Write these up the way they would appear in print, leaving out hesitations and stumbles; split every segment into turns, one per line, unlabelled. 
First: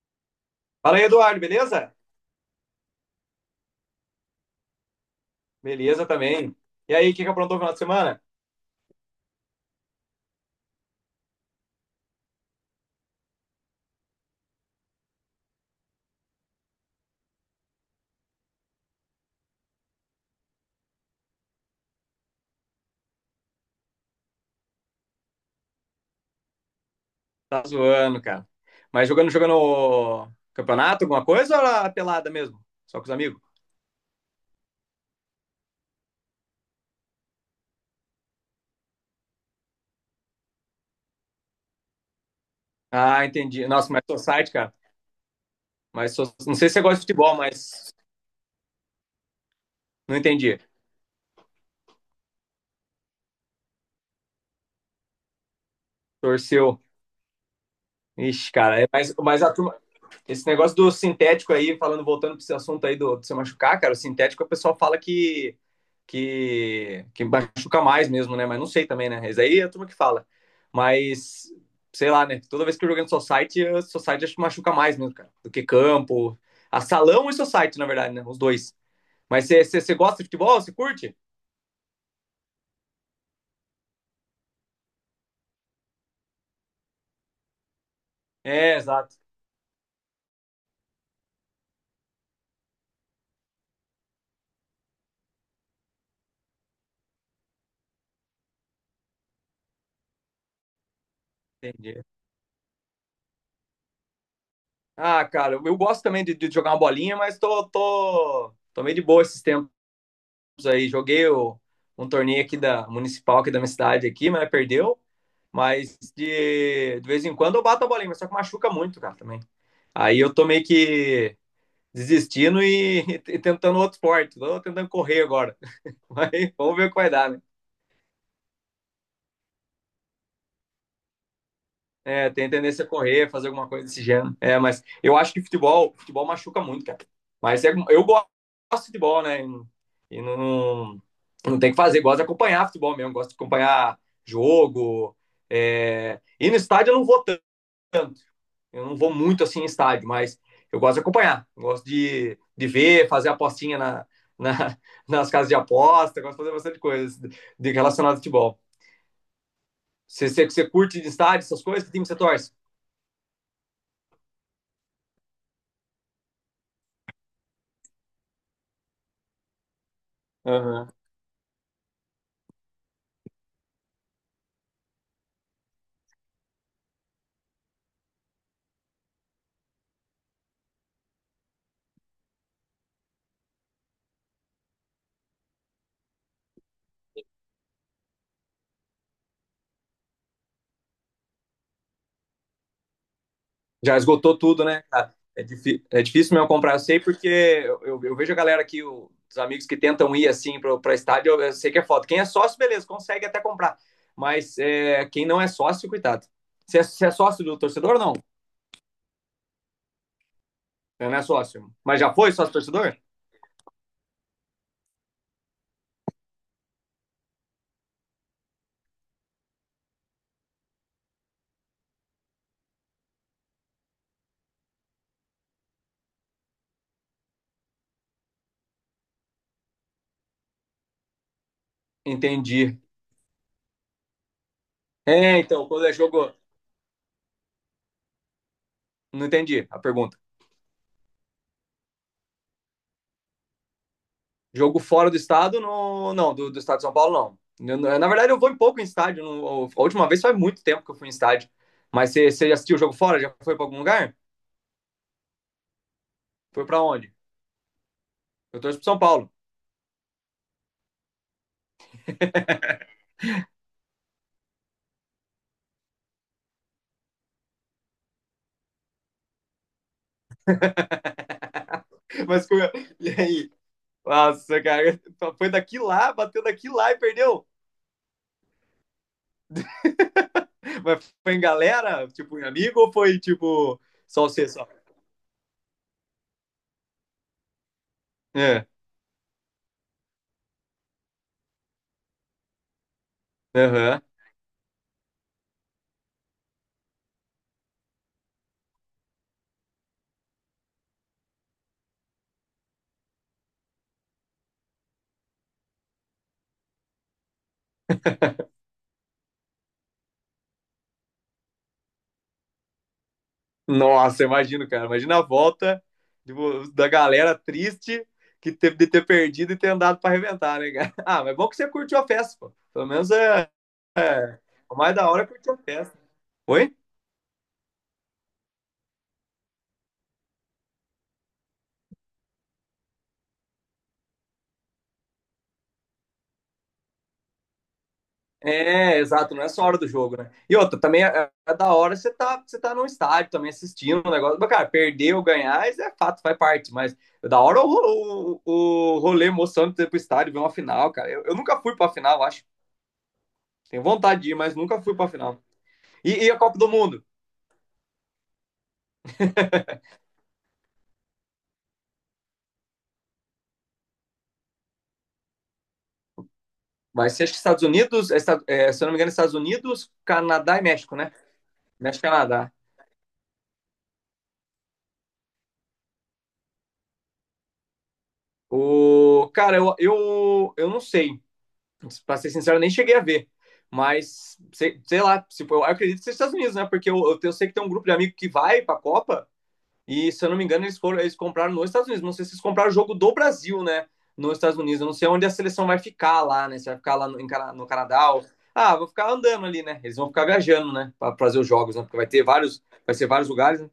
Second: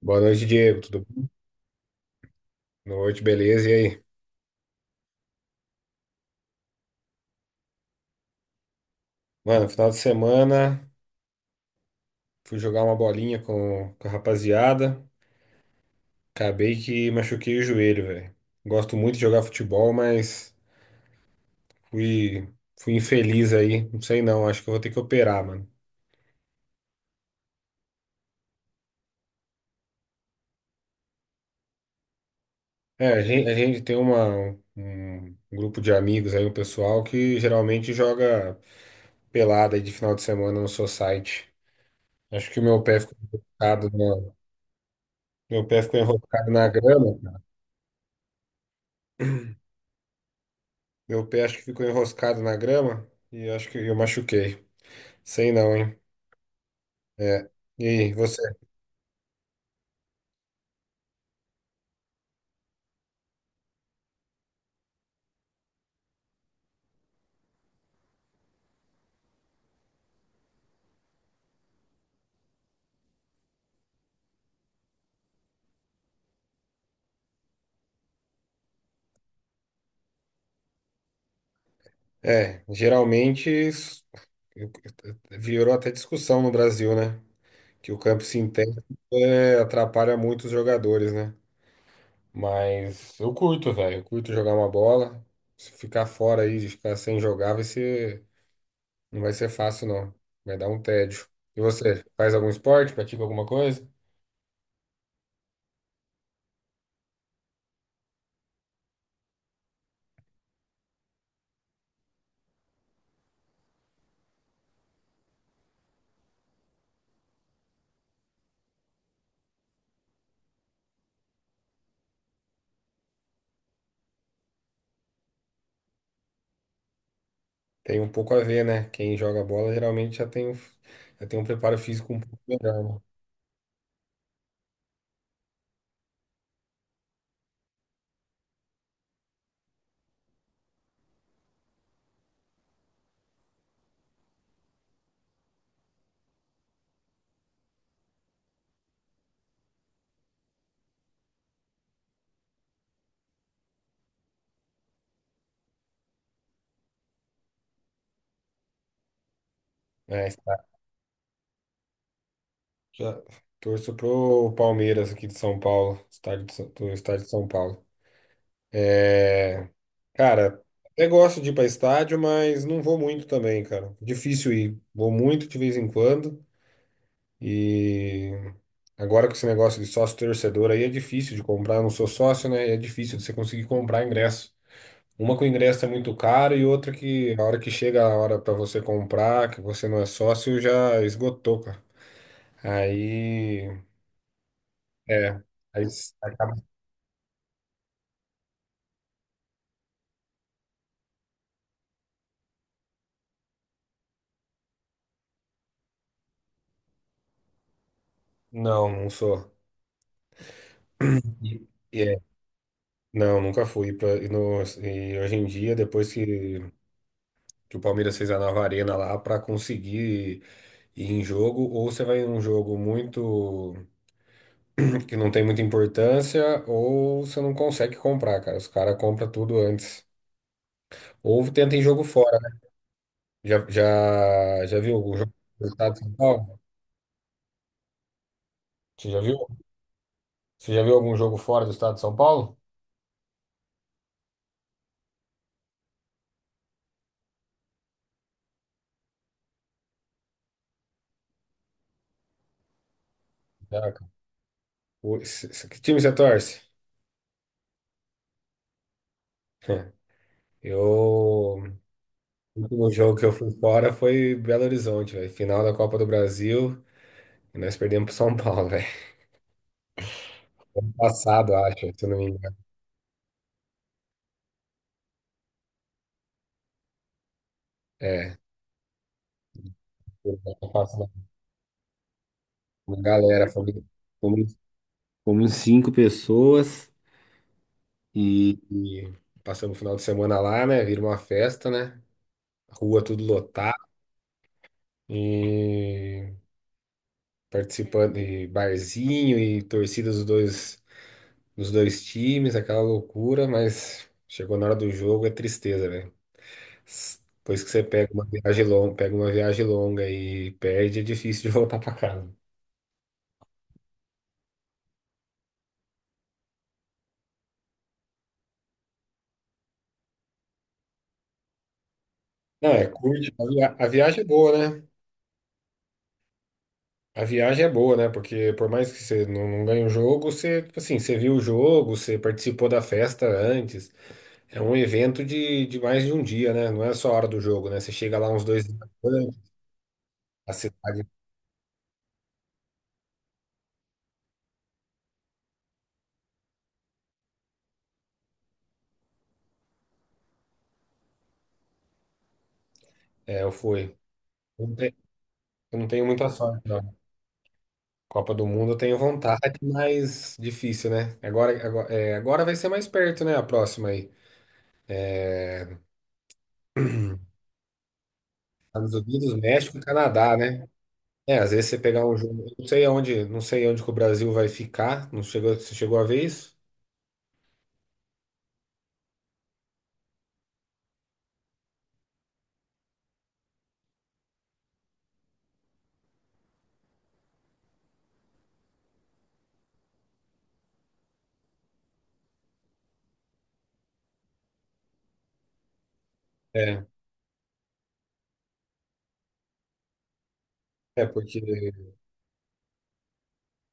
Boa noite, Diego.
Fala aí,
Tudo bom?
Eduardo, beleza?
Boa noite, beleza? E aí?
Beleza também. E aí, o que que aprontou no final de semana?
Mano, final de semana fui jogar uma bolinha com a rapaziada. Acabei que machuquei o joelho, velho. Gosto muito de jogar futebol, mas fui, fui infeliz aí. Não sei não, acho que eu vou ter que operar, mano.
Tá zoando, cara. Mas jogando campeonato, alguma coisa ou era pelada mesmo? Só com
É,
os
a
amigos?
gente, a gente tem uma, um um grupo de amigos aí, um pessoal que geralmente joga pelada aí de final de semana no society. Acho que o meu pé ficou
Ah, entendi.
enroscado
Nossa, mas
na,
society, cara.
meu pé ficou enroscado
Não
na
sei se você gosta de futebol,
grama.
mas não entendi.
Meu pé acho que ficou enroscado na grama e acho que eu machuquei. Sei não, hein?
Torceu.
É. E aí,
Ixi,
você?
cara. Mas, a turma, esse negócio do sintético aí, falando, voltando para esse assunto aí do se machucar, cara, o sintético o pessoal fala que machuca mais mesmo, né? Mas não sei também, né? Isso aí é a turma que fala. Mas, sei lá, né? Toda vez que eu joguei no Society, o Society acho que machuca mais mesmo, cara, do que campo. A salão e Society, na verdade, né? Os dois. Mas você gosta de futebol? Você curte?
É, geralmente eu- virou até discussão no Brasil, né? Que o campo
É,
sintético
exato.
atrapalha muito os jogadores, né? Mas eu curto, velho. Eu curto jogar uma bola. Se ficar fora aí, de ficar sem jogar, vai ser, não vai ser fácil, não. Vai dar um tédio. E
Entendi.
você? Faz algum esporte? Pratica alguma coisa?
Ah, cara, eu gosto também de jogar uma bolinha, mas tô meio de boa esses tempos. Aí, um torneio aqui da municipal aqui da minha cidade aqui, mas perdeu. Mas de vez em quando eu bato a bolinha, mas só que machuca muito, cara, também. Aí eu tô meio que desistindo e, e tentando outro esporte. Tô tentando correr agora. Mas vamos ver o que vai dar, né?
Tem um pouco a ver, né? Quem joga bola geralmente já tem um preparo físico um
É,
pouco
tem tendência a
melhor,
correr, fazer alguma coisa desse gênero. É, mas eu acho que futebol machuca muito, cara. Mas é, eu gosto de futebol, né? E não, não tem o que fazer. Gosto de acompanhar futebol mesmo, gosto de acompanhar jogo. E no estádio eu não vou tanto, eu não vou muito assim em estádio, mas eu gosto de acompanhar, gosto de ver, fazer apostinha na, nas casas de aposta, gosto de fazer bastante coisa de relacionado ao futebol.
né?
Você, você, você curte de estádio, essas coisas? Que time você torce?
Já torço pro Palmeiras aqui de São Paulo, do estádio de São Paulo. É, cara,
Uhum.
até gosto de ir para estádio, mas não vou muito também, cara. Difícil ir. Vou muito de vez em quando e agora com esse negócio de sócio torcedor aí é difícil de comprar. Eu não sou sócio, né? E é difícil de você conseguir comprar ingresso. Uma que o ingresso é muito caro e outra que a hora que chega a hora pra você comprar, que você não é sócio, já esgotou, cara. Aí,
Já esgotou tudo, né, cara?
é,
É,
aí
difí É
s-
difícil mesmo
acaba-
comprar, eu sei, porque eu vejo a galera aqui, o, os amigos que tentam ir assim para estádio, eu sei que é foda. Quem é sócio, beleza, consegue até comprar. Mas é, quem não é sócio, cuidado. Você é sócio do torcedor ou não?
Não, não sou.
Eu não é
E-
sócio. Mas
e
já foi sócio torcedor?
não, nunca fui pra, e, no- e hoje em dia, depois que o Palmeiras fez a nova arena lá pra conseguir ir em jogo, ou você vai em um jogo muito que não tem muita importância, ou você não consegue comprar, cara. Os caras compram tudo antes. Ou tenta em jogo fora.
Entendi.
Já viu algum jogo
É, então,
do
quando
estado
é
de São
jogo.
Paulo? Você já
Não
viu?
entendi a pergunta.
Você já viu algum jogo fora do estado de São Paulo?
Jogo fora do estado, não, do estado de São Paulo, não. Eu, na verdade, eu vou em pouco em estádio. No, a última vez faz muito tempo que eu fui em estádio. Mas você já assistiu o jogo fora? Já foi para algum
Já, cara.
lugar?
Que time você torce?
Foi para onde? Eu torço pro São Paulo.
Eu. O último jogo que eu fui fora foi Belo Horizonte, velho. Final da Copa do Brasil. E nós perdemos pro São Paulo, velho. Ano passado, acho, se eu não me
Mas
engano.
como eu... E aí? Nossa, cara, foi daqui lá, bateu daqui lá e perdeu.
É. Ano passado.
Mas foi em galera, tipo, em amigo ou
Uma
foi,
galera,
tipo, só você
fomos,
só?
fomos cinco pessoas e,
É,
e passamos o final de semana lá, né? Vira uma festa, né? Rua tudo lotada
aham.
e participando de barzinho e torcida dos dois times, aquela loucura, mas chegou na hora do jogo, é tristeza, velho. Depois que você pega uma viagem longa, pega uma viagem longa e perde, é difícil de voltar pra casa.
Nossa, imagino, cara. Imagina a volta, tipo, da galera triste que teve de ter perdido e ter andado pra arrebentar, né, cara? Ah, mas é bom que você curtiu a festa, pô.
Não, é
Pelo menos
curte. A
é
via- a viagem é boa,
o
né?
mais da hora é curtir a festa. Oi?
A viagem é boa, né? Porque por mais que você não ganhe o jogo, você, tipo assim, você viu o jogo, você participou da festa antes. É um evento de mais de um dia, né? Não é só a hora do jogo, né? Você chega lá uns 2 dias.
É, exato, não é só a hora do jogo, né?
A
E outra,
cidade,
também é, é da hora você tá num estádio também assistindo o negócio. Mas, cara, perder ou ganhar, isso é fato, faz parte. Mas é da hora o rolê emocionante de ter pro estádio, ver uma final, cara. Eu nunca fui pra final, acho.
eu
Tenho
fui.
vontade de ir, mas
Eu
nunca fui pra final.
eu não tenho muita
E a Copa
sorte,
do
não.
Mundo?
Copa do Mundo eu tenho vontade, mas difícil, né? Agora vai ser mais perto, né? A próxima aí.
Vai ser, acho que Estados Unidos, é, é, se eu não
Estados
me engano,
Unidos,
Estados
México e
Unidos,
Canadá,
Canadá e
né?
México, né?
É, às vezes você
México
pegar
e
um jogo.
Canadá.
Eu não sei aonde, não sei onde que o Brasil vai ficar. Não chegou, você chegou a ver isso?
O, cara, eu não sei. Pra ser sincero, eu nem cheguei a ver. Mas, sei, sei lá, se, eu acredito que seja Estados Unidos, né? Porque eu sei que tem um grupo de amigos que vai pra Copa e, se eu não me engano, eles foram, eles compraram nos Estados Unidos. Não sei se eles compraram o jogo do Brasil, né? Nos Estados Unidos. Eu não sei onde a seleção vai ficar lá, né? Se vai
É,
ficar lá em no Canadá ou... Ah, vão ficar andando ali, né? Eles vão ficar viajando, né? Pra fazer
Porque
os jogos, né? Porque vai ter vários, vai ser vários lugares, né?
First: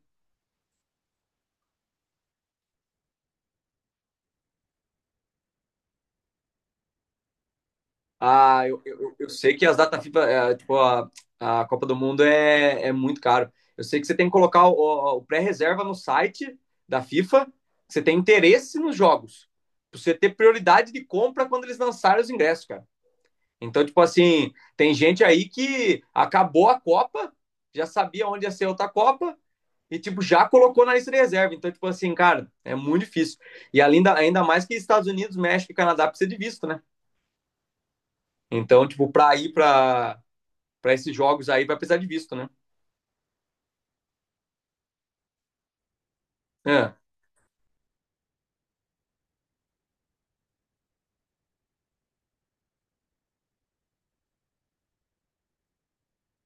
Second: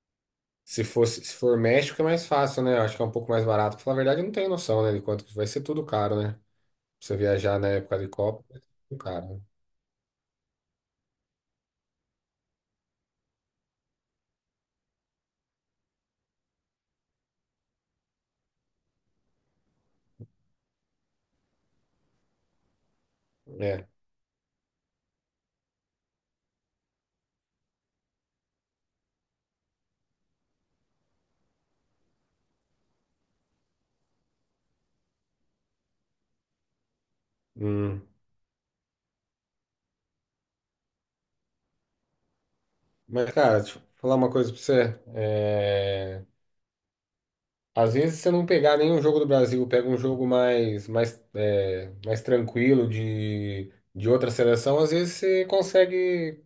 se fosse, se for México é mais fácil, né? Eu acho que é um pouco mais barato. Pra falar a verdade, eu não tenho noção, né, de quanto que vai ser tudo caro, né? Pra você viajar na época de Copa, vai ser
Ah, eu,
tudo
eu, eu
caro,
sei que as data FIFA, é, tipo, a Copa do Mundo é, é muito caro. Eu sei que você tem que colocar o pré-reserva no site da FIFA, que você tem interesse nos jogos, pra você ter prioridade de compra quando eles lançarem os ingressos, cara.
né?
Então,
É.
tipo assim, tem gente aí que acabou a Copa, já sabia onde ia ser outra Copa e, tipo, já colocou na lista de reserva. Então, tipo assim, cara, é muito difícil. E ainda, ainda mais que Estados Unidos, México e Canadá precisa de visto, né?
Hum.
Então, tipo, para ir para esses jogos aí vai precisar de visto, né?
Mas, cara, deixa eu falar uma coisa pra você.
É,
Às vezes, se você não pegar nenhum jogo do Brasil, pega um jogo mais tranquilo de outra seleção, às vezes você consegue,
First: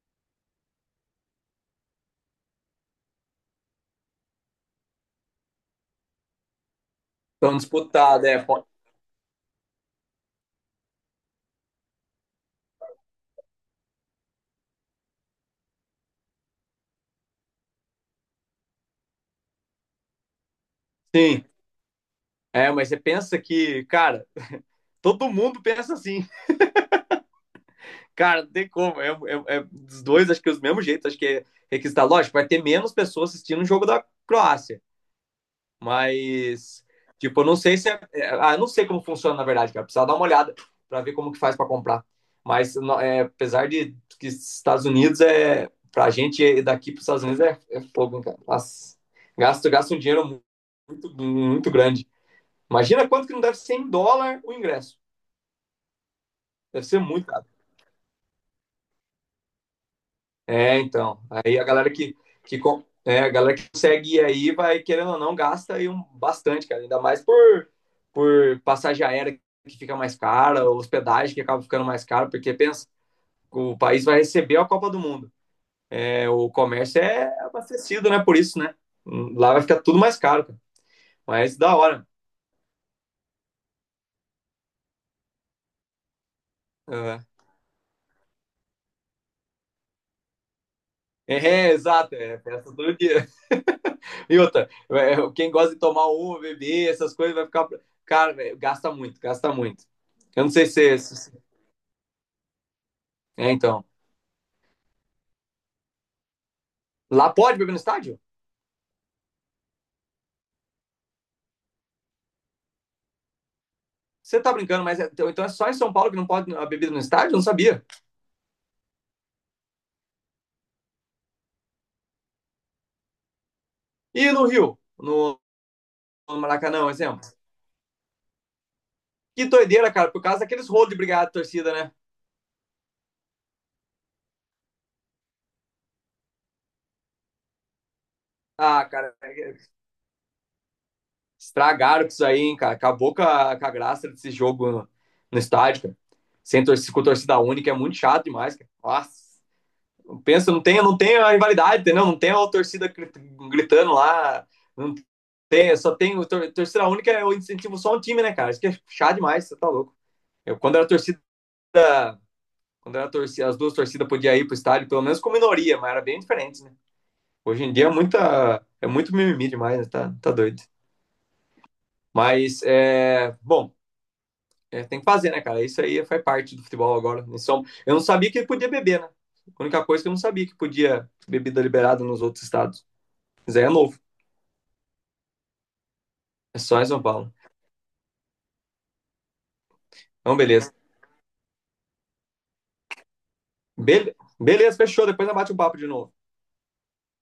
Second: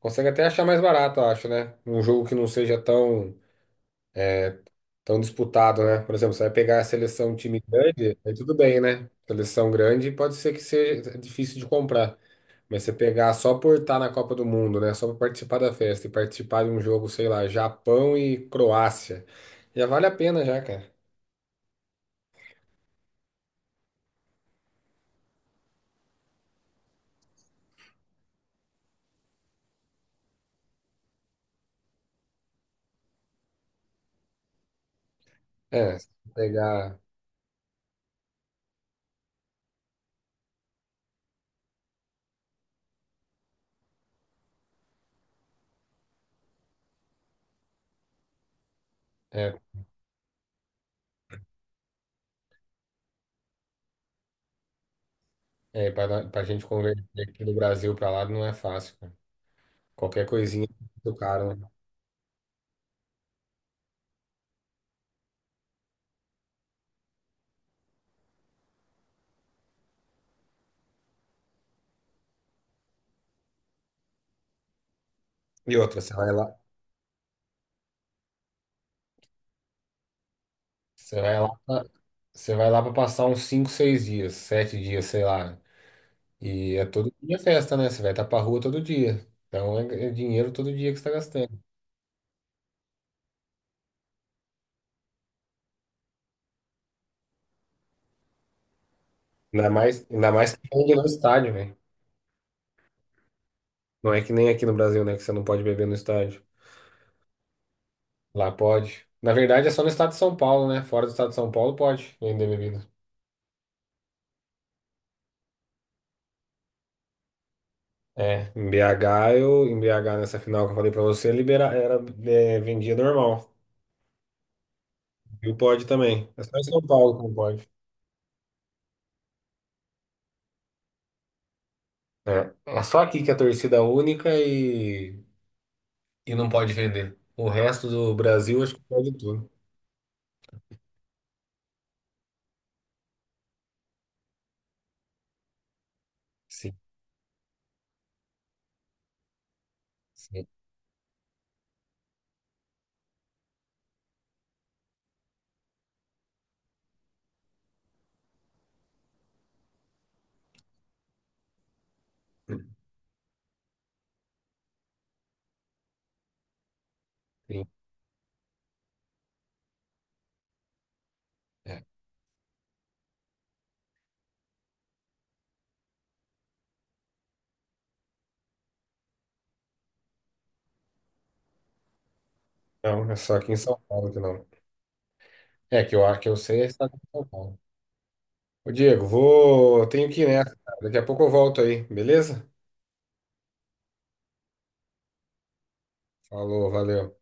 consegue até achar mais barato, eu acho, né? Um jogo que não seja tão disputado, né? Por exemplo, você vai pegar a seleção
tão
time grande,
disputado,
aí
é.
tudo bem, né? Seleção grande pode ser que seja difícil de comprar. Mas você pegar só por estar na Copa do Mundo, né? Só para participar da festa e participar de um jogo, sei lá, Japão e Croácia, já vale a pena já, cara.
Sim. É, mas você pensa que, cara, todo mundo pensa assim. Cara, não tem como. É, os dois, acho que é do mesmo jeito. Acho que é requisitado. Lógico, vai ter menos pessoas assistindo o jogo da Croácia.
É, se
Mas,
pegar
tipo, eu não sei se é. É, Ah, eu não sei como funciona, na verdade, cara. Precisava dar uma olhada para ver como que faz para comprar. Mas é, apesar de que Estados Unidos é. Pra gente daqui para os Estados Unidos é, é fogo, hein, cara. Nossa,
é,
gasto um dinheiro muito grande. Imagina quanto que não deve ser em dólar o ingresso.
é, para a gente
Deve ser
converter
muito.
aqui do Brasil para lá não é fácil, cara. Qualquer coisinha é
É,
muito
então.
caro,
Aí a
né?
galera que, é, a galera que consegue ir aí vai, querendo ou não, gasta aí um, bastante, cara. Ainda mais por passagem aérea que fica mais cara, hospedagem que acaba ficando mais cara, porque pensa, o país vai receber a Copa do Mundo.
E outra,
É, o comércio é abastecido, né? Por isso, né? Lá vai ficar tudo mais caro, cara.
você vai lá,
Mas da
pra-
hora.
você vai lá para passar uns 5, 6 dias, 7 dias, sei lá. E é todo
Uhum.
dia festa, né? Você vai estar pra rua todo dia. Então é dinheiro todo dia que você tá gastando.
É, exato, é festa todo dia. E outra, é, quem gosta de tomar uma, beber, essas coisas, vai ficar. Cara, velho, gasta muito, gasta
Ainda
muito.
mais, ainda
Eu não
mais
sei se.
que é
É,
no
se-
estádio, velho.
É, então.
Não é que nem aqui no Brasil, né? Que você não pode beber no estádio.
Lá pode beber no estádio?
Lá pode. Na verdade, é só no estado de São Paulo, né? Fora do estado de São Paulo pode vender bebida.
Você tá brincando, mas então então é só em São Paulo que não pode a bebida no estádio? Eu não sabia.
Em BH, nessa final que eu falei pra você, libera, era, vendia normal.
E no Rio? No,
E pode também.
no
É só em São
Maracanã, um
Paulo
exemplo.
que não pode.
Que doideira, cara, por causa daqueles rolos de brigada de torcida, né?
É, é só aqui que é torcida única e não pode vender. O resto do Brasil, acho que
Ah,
pode
cara,
tudo.
é, é, estragaram com isso aí, hein, cara. Acabou com a graça desse jogo no estádio, cara. Sem
Sim,
torcida, com torcida única é muito chato demais, cara. Nossa.
sim,
Pensa, não tem, não tem a rivalidade, entendeu? Não tem a torcida gritando lá, não tem, só tem torcida única, eu incentivo só um time, né, cara? Isso que é chato demais, você tá louco. Eu, quando era torcida, as duas torcidas podiam ir pro estádio, pelo menos com minoria, mas era bem diferente, né? Hoje
sim.
em dia é muita, é muito mimimi demais, né? Tá, tá doido.
É.
Mas, é, bom, é, tem que fazer, né, cara? Isso aí faz parte do futebol agora. Eu não sabia que podia beber, né? A única coisa que eu não sabia que podia bebida liberada nos outros estados.
Não, é só aqui em
Mas aí é
São
novo.
Paulo que não. É, que eu acho que eu
É
sei é
só em
estado
São
de São
Paulo.
Paulo. Ô Diego, vou. Tenho que ir
Então,
nessa,
beleza.
cara. Daqui a pouco eu volto aí, beleza?
Beleza, fechou. Depois nós bate o papo de novo.
Falou, valeu.